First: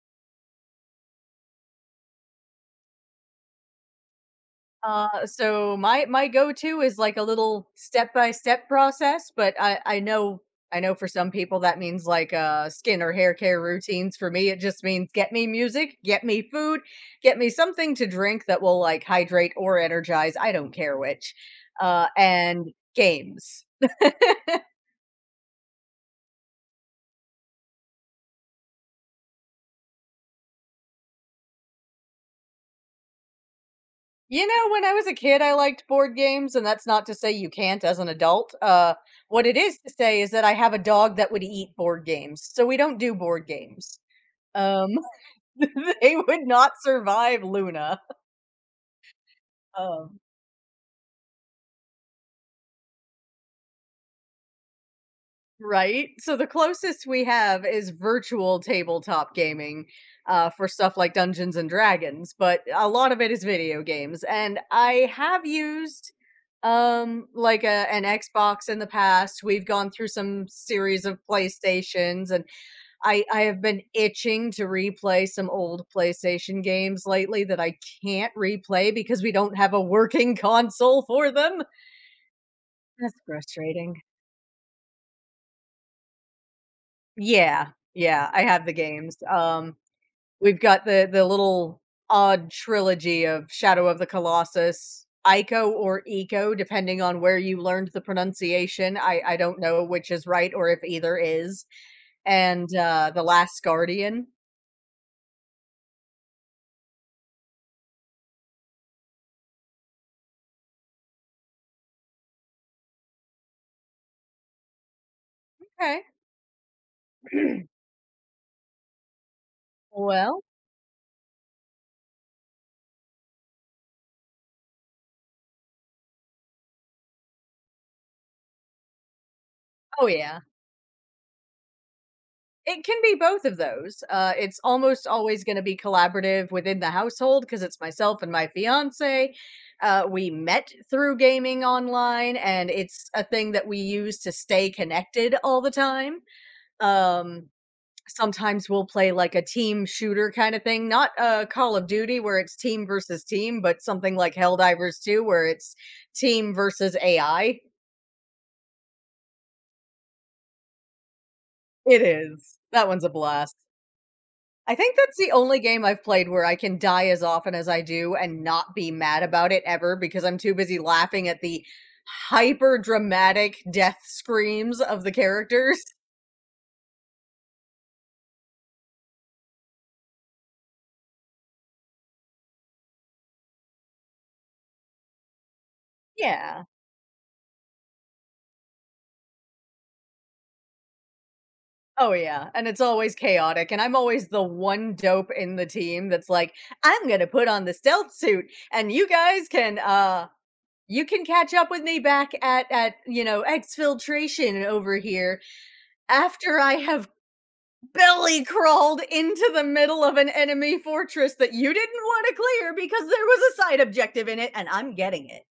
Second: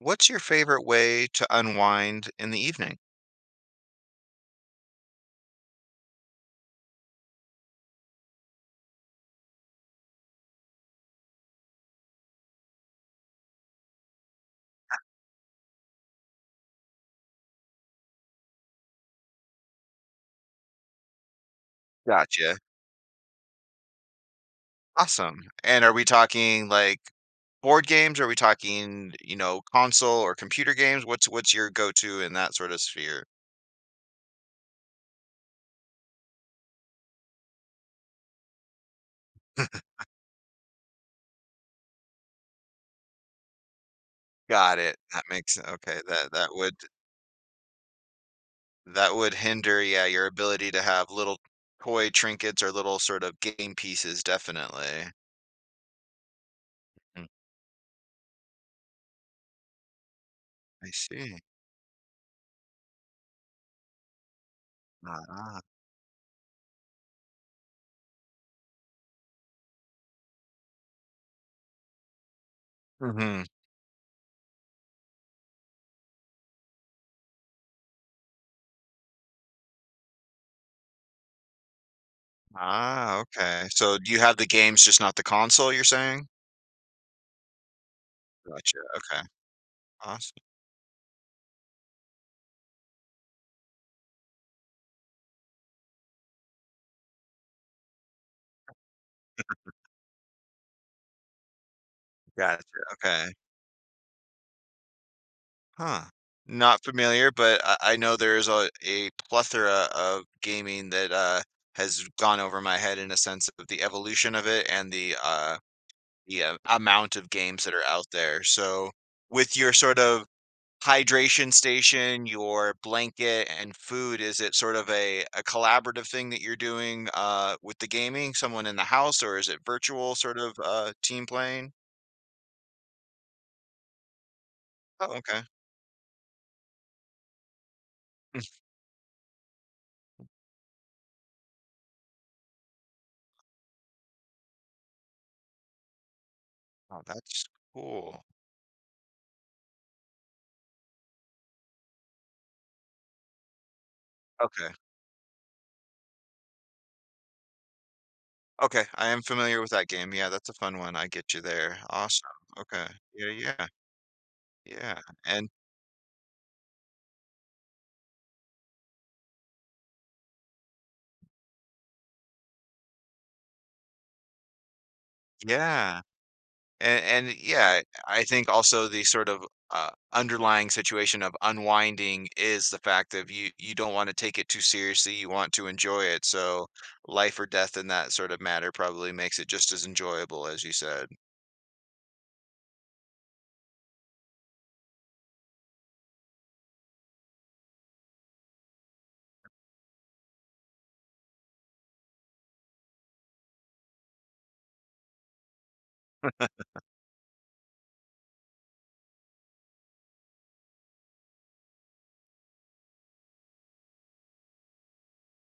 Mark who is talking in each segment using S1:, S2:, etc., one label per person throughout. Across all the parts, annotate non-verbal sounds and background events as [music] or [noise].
S1: What's your favorite way to unwind in the evening?
S2: So my go-to is like a little step-by-step process, but I know I know for some people that means like skin or hair care routines. For me, it just means get me music, get me food, get me something to drink that will like hydrate or energize. I don't care which. Uh,
S1: Gotcha.
S2: and games.
S1: Awesome. And are we talking like board games? Are we talking, you know, console or computer games? What's your go-to in that sort of sphere?
S2: You know, when I was a kid, I liked board games, and that's not to say you can't as an adult. What it is to say is that I have a dog that would eat board games, so we don't do board games.
S1: Got
S2: Um,
S1: it.
S2: [laughs]
S1: That makes okay.
S2: They
S1: That
S2: would
S1: that
S2: not
S1: would
S2: survive Luna,
S1: that would hinder, yeah,
S2: um,
S1: your ability to have little toy trinkets or little sort of game pieces, definitely.
S2: right? So the closest we
S1: Mm,
S2: have is virtual tabletop gaming, for
S1: I
S2: stuff like
S1: see.
S2: Dungeons& and Dragons, but a lot of it is video games, and I have
S1: Ah.
S2: used a an Xbox in the past. We've gone through some series of PlayStations, and I
S1: Hmm.
S2: have been itching to replay some old PlayStation games lately that I can't replay because we don't have a working [laughs] console for them. That's
S1: Ah, okay. So
S2: frustrating.
S1: do you have the games, just not the console, you're saying?
S2: Yeah, yeah, I have the
S1: Gotcha.
S2: games.
S1: Okay. Awesome.
S2: We've got the little odd trilogy of Shadow of the Colossus, Ico or Eco, depending on where you learned the pronunciation. I don't know which is right or if either is.
S1: Gotcha,
S2: And The
S1: okay.
S2: Last Guardian.
S1: Huh. Not familiar, but I know there's a plethora of gaming that, has gone over my head in a sense of the evolution of it and the, uh
S2: Okay.
S1: the, uh, amount of games that
S2: [clears throat]
S1: are out there, so, with your sort of
S2: Well,
S1: hydration station, your blanket, and food, is it sort of a collaborative thing that you're doing, with the gaming? Someone in the house, or is it
S2: oh
S1: virtual sort
S2: yeah.
S1: of, team playing?
S2: It can be both of those. It's almost
S1: Oh, okay.
S2: always going to be collaborative within the household because it's myself and my
S1: [laughs]
S2: fiance. We met through gaming online, and it's a thing that we use to stay connected all the time.
S1: Oh, that's
S2: Um,
S1: cool.
S2: sometimes we'll play like a team shooter kind of thing, not Call of Duty where it's team versus team, but something like
S1: Okay.
S2: Helldivers 2 where it's team versus AI.
S1: Okay, I am familiar with that game. Yeah, that's a fun one. I get you there.
S2: It
S1: Awesome.
S2: is.
S1: Okay.
S2: That one's a
S1: Yeah,
S2: blast.
S1: yeah,
S2: I think
S1: yeah.
S2: that's the
S1: And
S2: only game I've played where I can die as often as I do and not be mad about it ever because I'm too busy laughing at the hyper dramatic death screams of the characters.
S1: yeah. And yeah, I think also the sort of underlying situation of unwinding is the fact of you don't want to take it too seriously. You want to enjoy it.
S2: Yeah.
S1: So life or death in that sort of matter probably makes it just as enjoyable as you said.
S2: Oh, yeah. And it's always chaotic. And I'm always the one dope in the team that's like, I'm going to put on the stealth suit and you guys can, you can catch up with me back at you know exfiltration over here after I have belly crawled into the middle of an enemy fortress that you didn't want to clear because there was a side objective in it and I'm getting it.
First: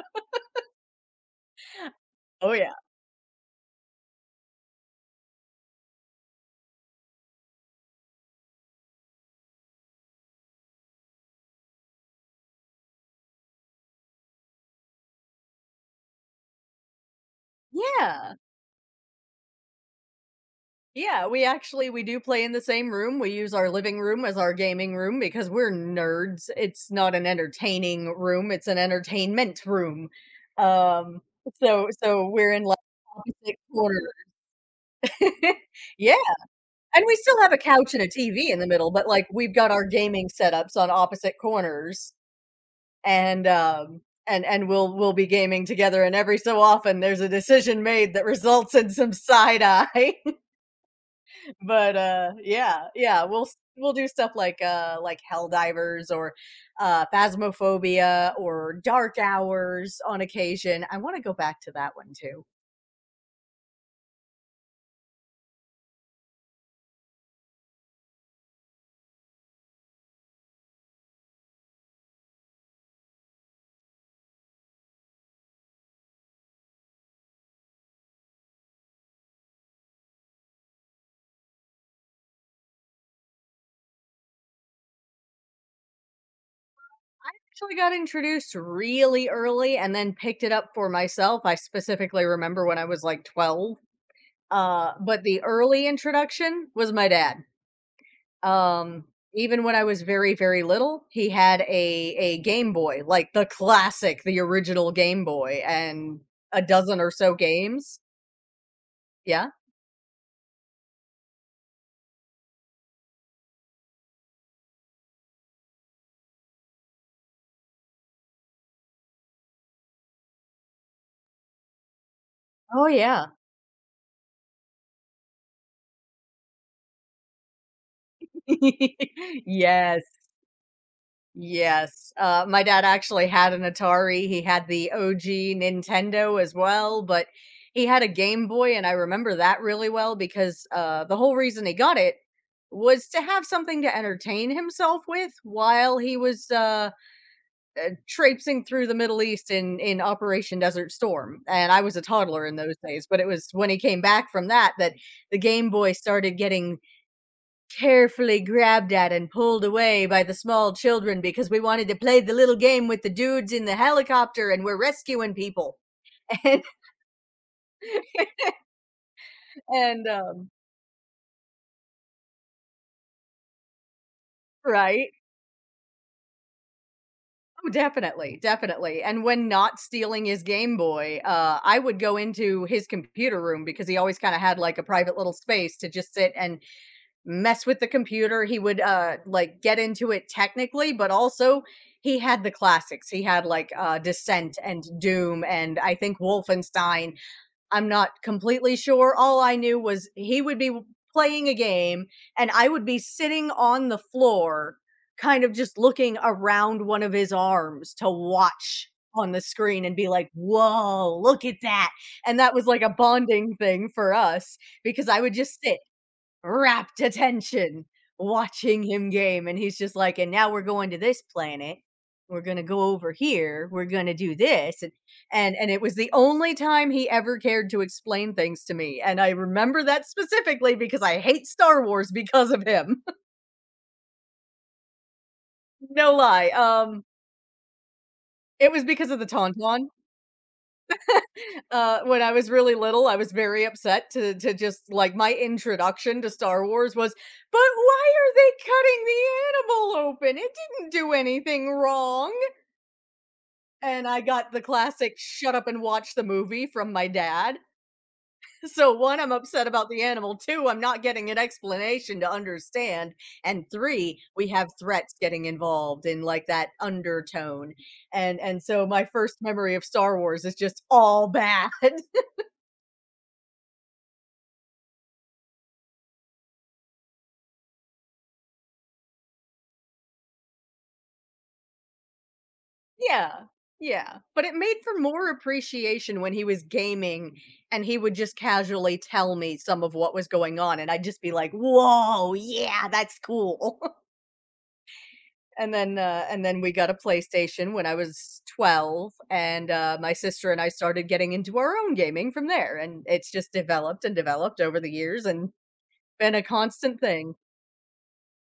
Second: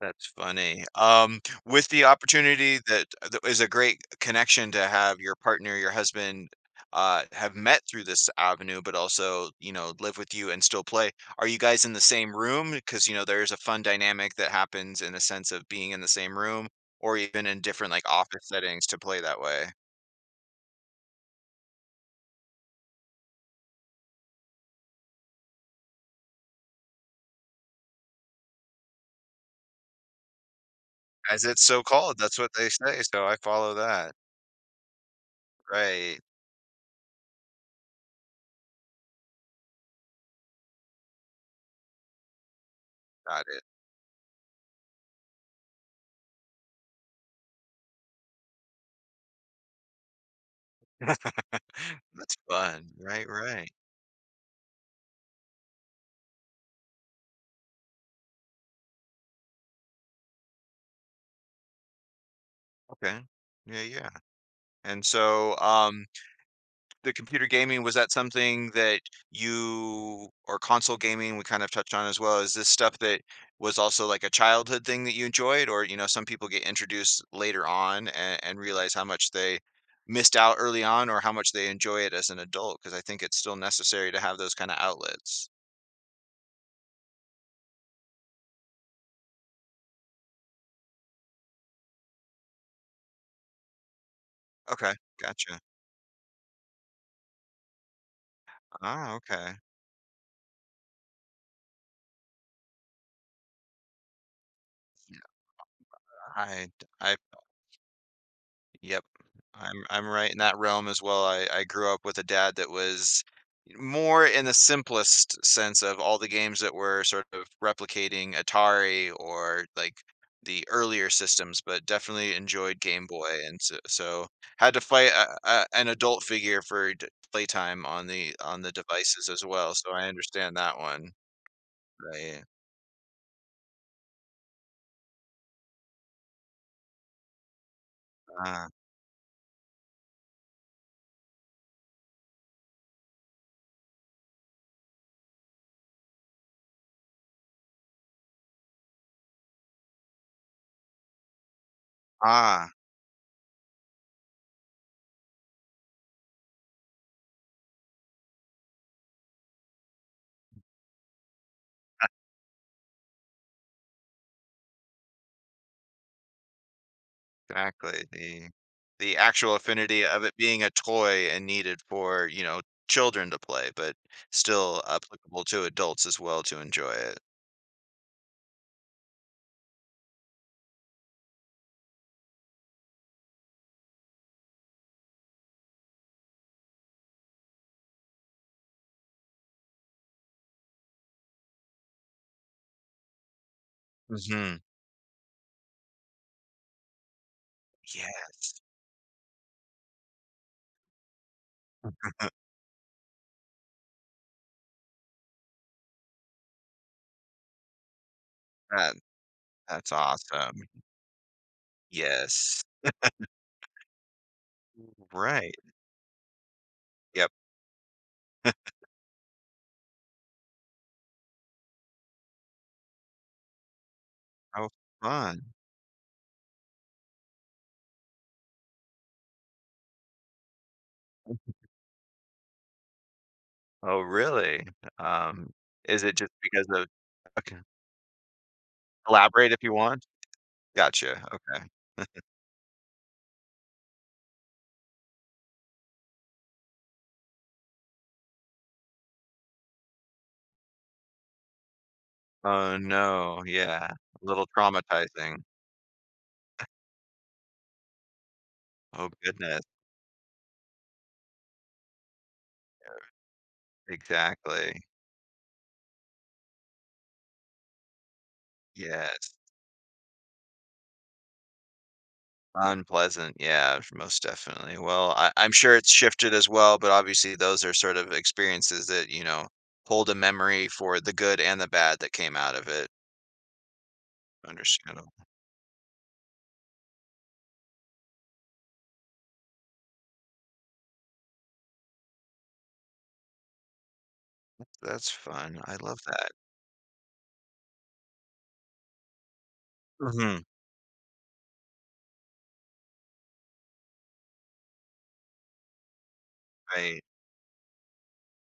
S1: That's funny. With the
S2: Oh yeah.
S1: opportunity that that is a great connection to have your partner, your husband, have met through this avenue, but also, you know, live with you and still play. Are you guys in the same room? Because, you know, there's a fun dynamic that happens in a sense of being in the same room or even in different like
S2: Yeah.
S1: office settings to play that way.
S2: Yeah, we do play in the same room. We use our living room as our gaming room because we're nerds. It's not an entertaining room, it's an entertainment room. Um
S1: As it's so
S2: so
S1: called,
S2: so
S1: that's
S2: we're
S1: what
S2: in
S1: they
S2: like
S1: say. So I
S2: opposite
S1: follow
S2: corner.
S1: that.
S2: [laughs] Yeah,
S1: Right.
S2: and we still have a couch and a TV in the middle, but like we've got our gaming setups on opposite corners.
S1: Got
S2: and
S1: it.
S2: um and we'll be gaming together and every so often there's a decision made that results in some side eye [laughs] but
S1: [laughs] That's
S2: yeah,
S1: fun.
S2: yeah,
S1: Right,
S2: we'll s-
S1: right.
S2: we'll do stuff like hell divers or Phasmophobia or Dark Hours on occasion. I want to go back to that one too.
S1: Okay. Yeah, yeah. And so, the computer gaming, was that something that you or console gaming we kind of touched on as well, is this stuff that was also like a childhood thing that you enjoyed? Or, you know, some people get introduced later on and realize how much they missed out early on or how much they enjoy it as an adult, because I think it's still necessary to have those kind of outlets.
S2: Actually got introduced really early and then picked it up for myself. I specifically remember when I was like 12,
S1: Okay,
S2: but the
S1: gotcha.
S2: early introduction was my dad. Um,
S1: Ah, okay.
S2: even when I was very, very little, he had a Game Boy, like the classic, the original Game Boy, and a
S1: I
S2: dozen or
S1: I.
S2: so games.
S1: Yep.
S2: Yeah.
S1: I'm right in that realm as well. I grew up with a dad that was more in the simplest sense of all the games that were sort of replicating Atari or like the earlier systems, but definitely enjoyed
S2: Oh
S1: Game
S2: yeah.
S1: Boy, and so, so had to fight a, an adult figure for playtime on the devices
S2: [laughs]
S1: as well. So
S2: Yes.
S1: I understand that one.
S2: Yes.
S1: Right.
S2: My dad actually had an Atari. He had the OG Nintendo as well, but he had a Game
S1: Ah.
S2: Boy, and I remember that really well because the whole reason he got it was to have something to entertain himself with while he was traipsing through the Middle East in Operation Desert Storm, and I was a toddler in
S1: Ah.
S2: those days. But it was when he came back from that the Game Boy started getting carefully grabbed at and pulled away by the small children because we wanted to play the little game with the dudes in the helicopter and we're rescuing people. [laughs] And
S1: Exactly, the actual affinity
S2: and
S1: of it being a toy and needed for, you know, children to play, but still
S2: right.
S1: applicable to adults as well to enjoy it.
S2: Oh, definitely, definitely. And when not stealing his Game Boy, I would go into his computer room because he always kind of had like a private little space to just sit and mess with the computer. He would like get into it technically, but also he had the classics. He had like Descent
S1: Mhm.
S2: and Doom and I think Wolfenstein. I'm not
S1: Yes.
S2: completely sure. All I knew was he would be playing a game and I would be sitting on the floor kind of just looking around one of his arms to watch
S1: That
S2: on the screen
S1: that's
S2: and be like,
S1: awesome.
S2: "Whoa, look at that." And that
S1: Yes.
S2: was like a bonding thing for us because I would
S1: Right.
S2: just sit rapt
S1: Yep.
S2: attention watching him game and he's just like and now we're going to this planet, we're going to go over here, we're going to do
S1: How
S2: this
S1: fun.
S2: and it was the only time he ever cared to explain things to me, and I remember that specifically because I hate Star Wars because of him. [laughs]
S1: Oh, really? Um, is
S2: No
S1: it just
S2: lie.
S1: because of okay.
S2: It was because of the
S1: Elaborate if you
S2: tauntaun.
S1: want. Gotcha, okay.
S2: When I was really little, I was very upset to just like my introduction to Star Wars was, but why are they cutting the animal open? It didn't do anything wrong.
S1: Oh, no, yeah.
S2: And
S1: A
S2: I
S1: little
S2: got the classic
S1: traumatizing.
S2: shut up and watch the movie from my dad. So
S1: Oh,
S2: one, I'm
S1: goodness.
S2: upset about the animal. Two, I'm not getting an explanation to understand. And three, we have
S1: Exactly.
S2: threats getting involved in like that undertone. And so my
S1: Yes.
S2: first memory of Star Wars is just all bad. [laughs]
S1: Unpleasant, yeah, most definitely. Well, I I'm sure it's shifted as well, but obviously those are sort of experiences that, you know, hold a memory for the good and the bad that came out of it.
S2: Yeah, yeah, but it made for
S1: Understandable.
S2: more appreciation when he was gaming and he would just casually tell me some of what was going on, and I'd just be like, "Whoa, yeah, that's cool." [laughs]
S1: That's fun. I love that.
S2: And then we got a PlayStation when I was 12, and my
S1: Mhm.
S2: sister and I started getting into our own gaming from there, and it's just developed and developed over the years and been a constant
S1: Right.
S2: thing.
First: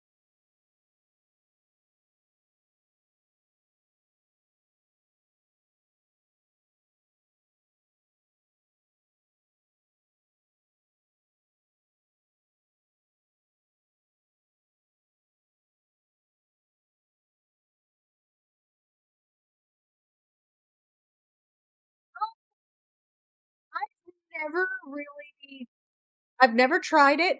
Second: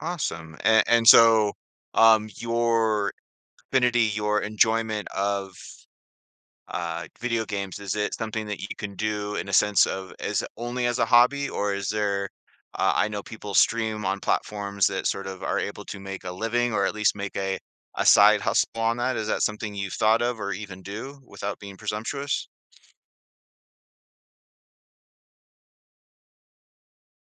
S1: Awesome. And so, your affinity, your enjoyment of video games, is it something that you can do in a sense of as only as a hobby, or is there I know people stream on platforms that sort of are able to make a living or at least make a side hustle on that. Is that something you've thought of or even do without being presumptuous?
S2: I never really I've never tried it.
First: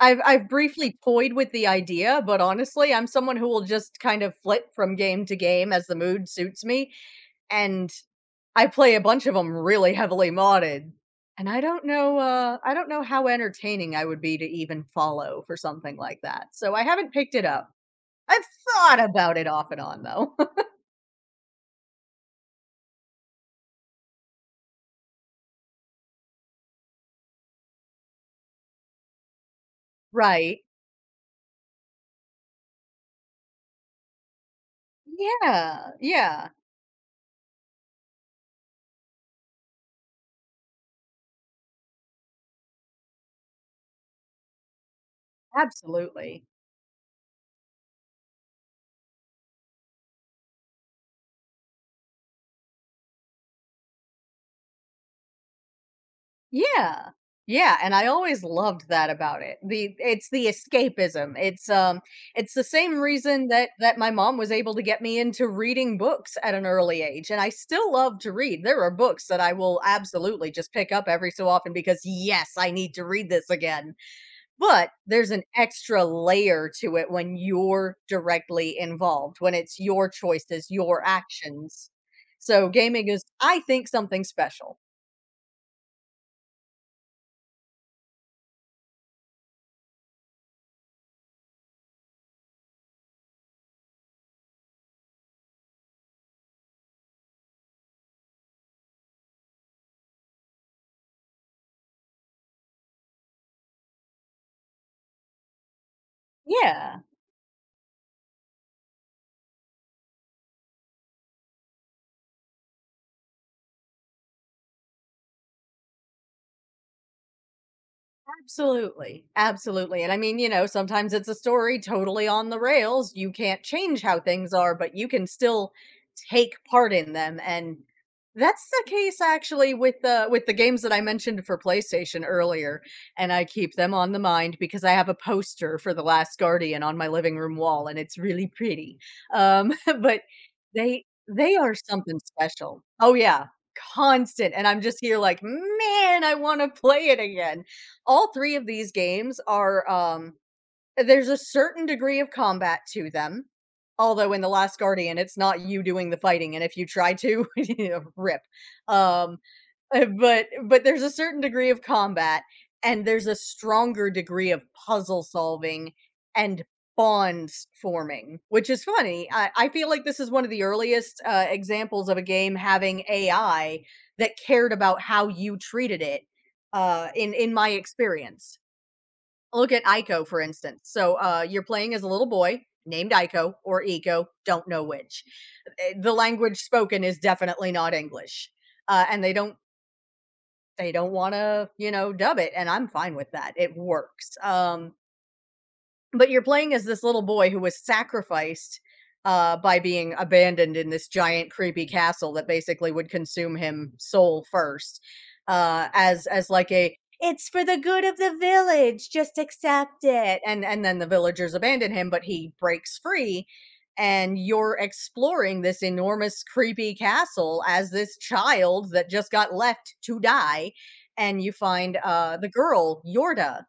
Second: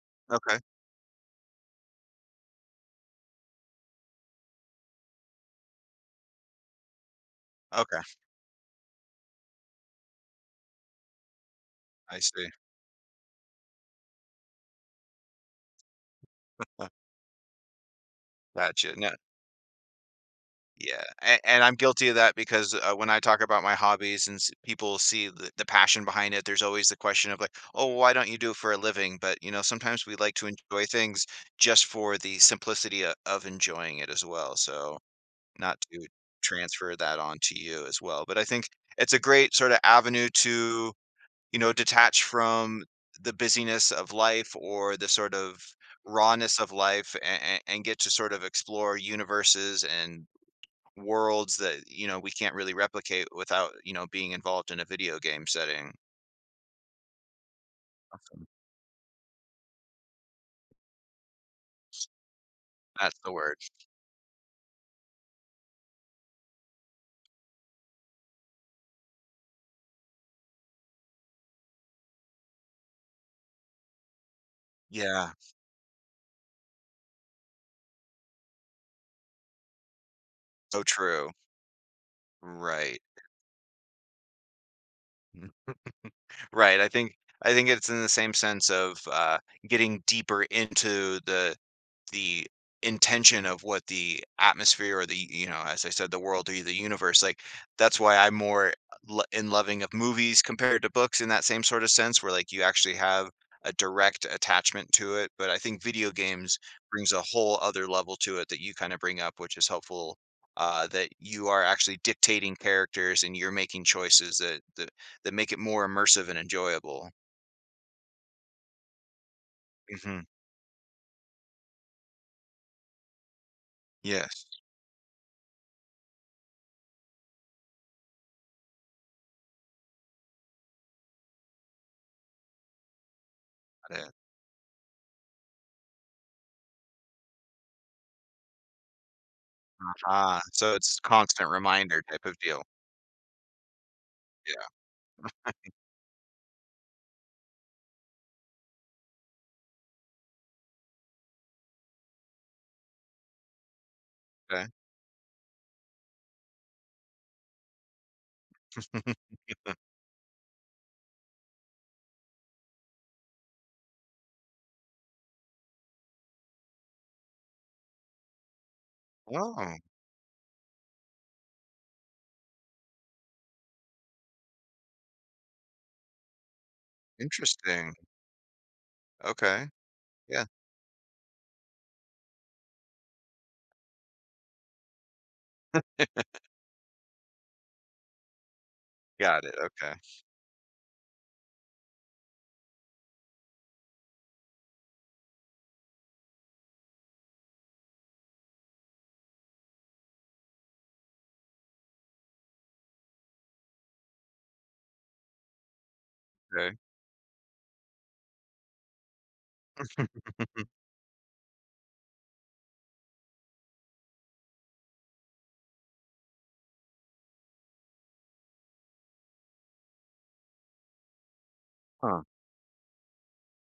S2: I've
S1: Okay.
S2: briefly toyed with the idea, but honestly, I'm someone who will just kind of flip from game to game as the mood suits me, and
S1: Okay.
S2: I play a bunch of them really heavily modded, and
S1: I see.
S2: I don't know how entertaining I would be to even follow for something like that, so I
S1: Uh,
S2: haven't picked it up. I've
S1: Gotcha.
S2: thought
S1: No,
S2: about it off and on, though. [laughs]
S1: yeah, and I'm guilty of that because, when I talk about my hobbies and s people see the passion behind it, there's always the question of like, "Oh, why don't you do it for a living?" But, you know, sometimes we like to
S2: Right.
S1: enjoy things just for the simplicity of enjoying it as well, so not
S2: Yeah,
S1: to
S2: yeah,
S1: transfer that on to you as well, but I think it's a great sorta avenue to, you know, detach from the busyness of life or the sort of
S2: absolutely.
S1: rawness of life and get to sort of explore universes and worlds that, you know, we can't really replicate without, you know, being involved in a video game setting.
S2: Yeah. Yeah, and I always
S1: Awesome.
S2: loved that about it. The It's the escapism. It's it's the same
S1: That's the
S2: reason
S1: word.
S2: that my mom was able to get me into reading books at an early age and I still love to read. There are books that I will absolutely just pick up every so often because yes, I need to read this again. But there's
S1: Yeah,
S2: an extra layer to it when you're directly involved, when it's your choices,
S1: so
S2: your
S1: true.
S2: actions. So
S1: Right.
S2: gaming is I think something special.
S1: Mhm. Right, I think it's in the same sense of, getting deeper into the intention of what the atmosphere or the, you know, as I said, the world or the universe, like that's why I'm more in loving of movies compared to books in that same sort of sense where like you actually have a direct attachment to it, but I think video games
S2: Yeah.
S1: brings a whole other level to it that you kind of bring up, which is helpful, that you are actually dictating characters and you're making choices that that make it more immersive and enjoyable.
S2: Absolutely, absolutely, and I
S1: Hmm.
S2: mean, you know, sometimes it's a story totally on the rails, you can't change how
S1: Yes.
S2: things are, but you can still take part in them, and that's the case actually with the games that I mentioned for PlayStation earlier, and I keep them
S1: Got
S2: on
S1: it.
S2: the mind because I have a poster for The Last Guardian on my living room wall, and it's really pretty, [laughs] but
S1: Ah, so it's
S2: they
S1: constant
S2: they are
S1: reminder
S2: something
S1: type of deal.
S2: special. Oh, yeah, constant, and
S1: Yeah,
S2: I'm just here like, "Man, I wanna play it again." All three of these games are there's a certain degree of combat to them, although in The Last Guardian it's not you doing the fighting, and if you try to [laughs] you know, rip
S1: okay. [laughs]
S2: um but there's a certain degree of combat and there's a stronger degree of puzzle solving and bonds forming, which is funny.
S1: Oh,
S2: I feel like this is one of the earliest examples of a game having AI that cared about how you treated it, in my
S1: interesting.
S2: experience.
S1: Okay.
S2: Look at Ico for
S1: Yeah,
S2: instance. So you're playing as a little boy named Ico or Eco, don't know which. The language spoken is definitely not English, and
S1: got it, okay,
S2: they don't wanna, you know, dub it, and I'm fine with that. It works. But you're playing as this little boy who was sacrificed by being abandoned in this giant creepy castle that basically would consume him soul first, as like
S1: okay.
S2: a it's for the good of the village, just accept it. And
S1: [laughs]
S2: and then the villagers abandon him, but he breaks free, and you're exploring this enormous creepy castle as this child that just got left to die, and you find
S1: Huh.
S2: the girl Yorda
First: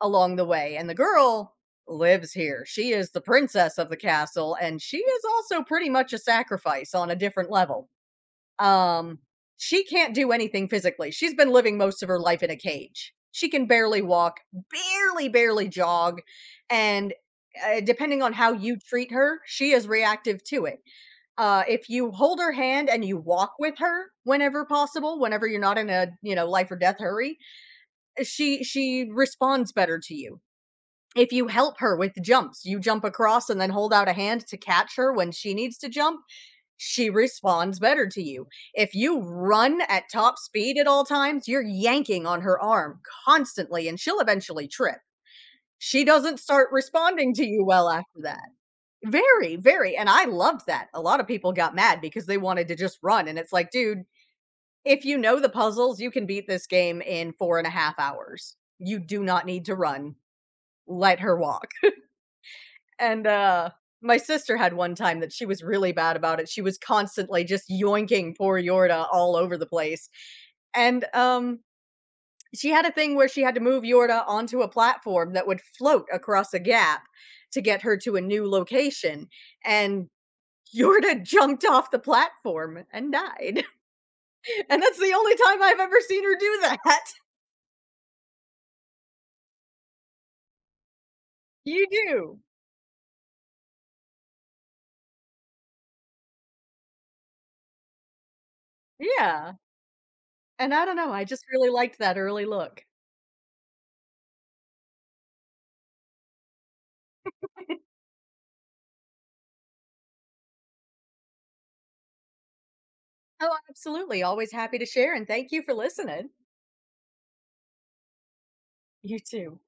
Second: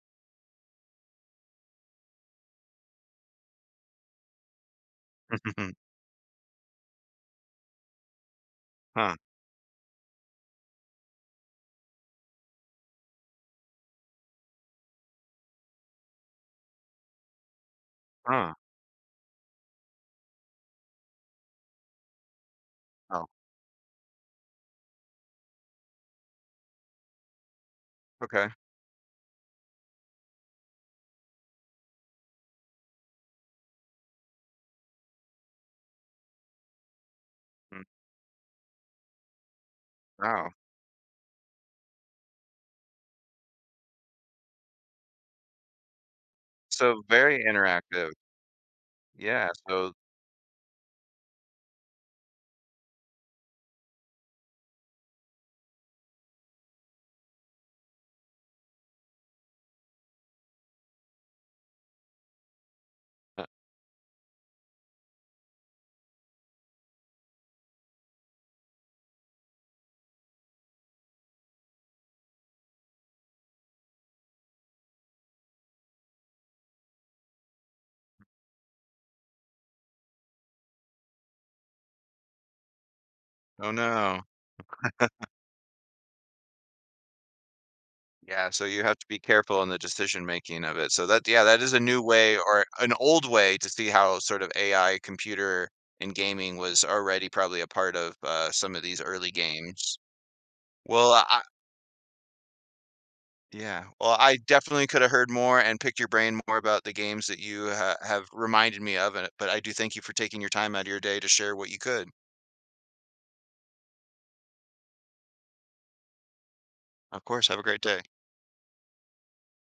S2: along the way. And the girl lives here. She is the princess of the castle, and she is also
S1: [laughs]
S2: pretty much a sacrifice on a different level.
S1: Huh,
S2: Um, she can't do anything physically. She's been living most of her life in a cage. She can barely walk, barely, barely jog. And depending on how
S1: huh.
S2: you treat her, she is reactive to it. If you hold her hand and you
S1: Oh,
S2: walk with her whenever possible, whenever you're not in a you know life or death hurry,
S1: okay.
S2: she responds better to you. If you help her with jumps, you jump across and then hold out a hand to catch her when she needs to jump, she responds
S1: Mm,
S2: better to you. If you run at top
S1: wow.
S2: speed at all times, you're yanking on her arm constantly and she'll eventually trip. She doesn't start
S1: So
S2: responding
S1: very
S2: to you well
S1: interactive.
S2: after that.
S1: Yeah,
S2: Very,
S1: so
S2: very. And I loved that. A lot of people got mad because they wanted to just run. And it's like, dude, if you know the puzzles, you can beat this game in 4.5 hours. You do not need to run. Let her walk. And,
S1: uh
S2: uh, my sister had one time that she was really bad about it. She was constantly just yoinking poor Yorda all over the place. And, um, she had a thing where she had to move Yorda onto a platform that would float across a gap to get her to a new location, and Yorda [laughs] jumped off the platform and died.
S1: oh,
S2: [laughs]
S1: no.
S2: And that's the only time I've ever seen her do that. [laughs]
S1: Yeah, so you have to be careful in the decision making of it. So that yeah, that is a
S2: You
S1: new way
S2: do.
S1: or an old way to see how sort of AI computer and gaming was already probably a part of, some of these early
S2: Yeah.
S1: games.
S2: And I don't know,
S1: Well,
S2: I
S1: I.
S2: just really liked that early look.
S1: Yeah. Well, I definitely could have heard more and picked your brain more about the games that you ha have reminded me of, and but I do thank you for taking your time out of your day to share what you could.
S2: Oh, absolutely. Always happy to share, and thank you for listening.
S1: Of course, have a great day.
S2: You too.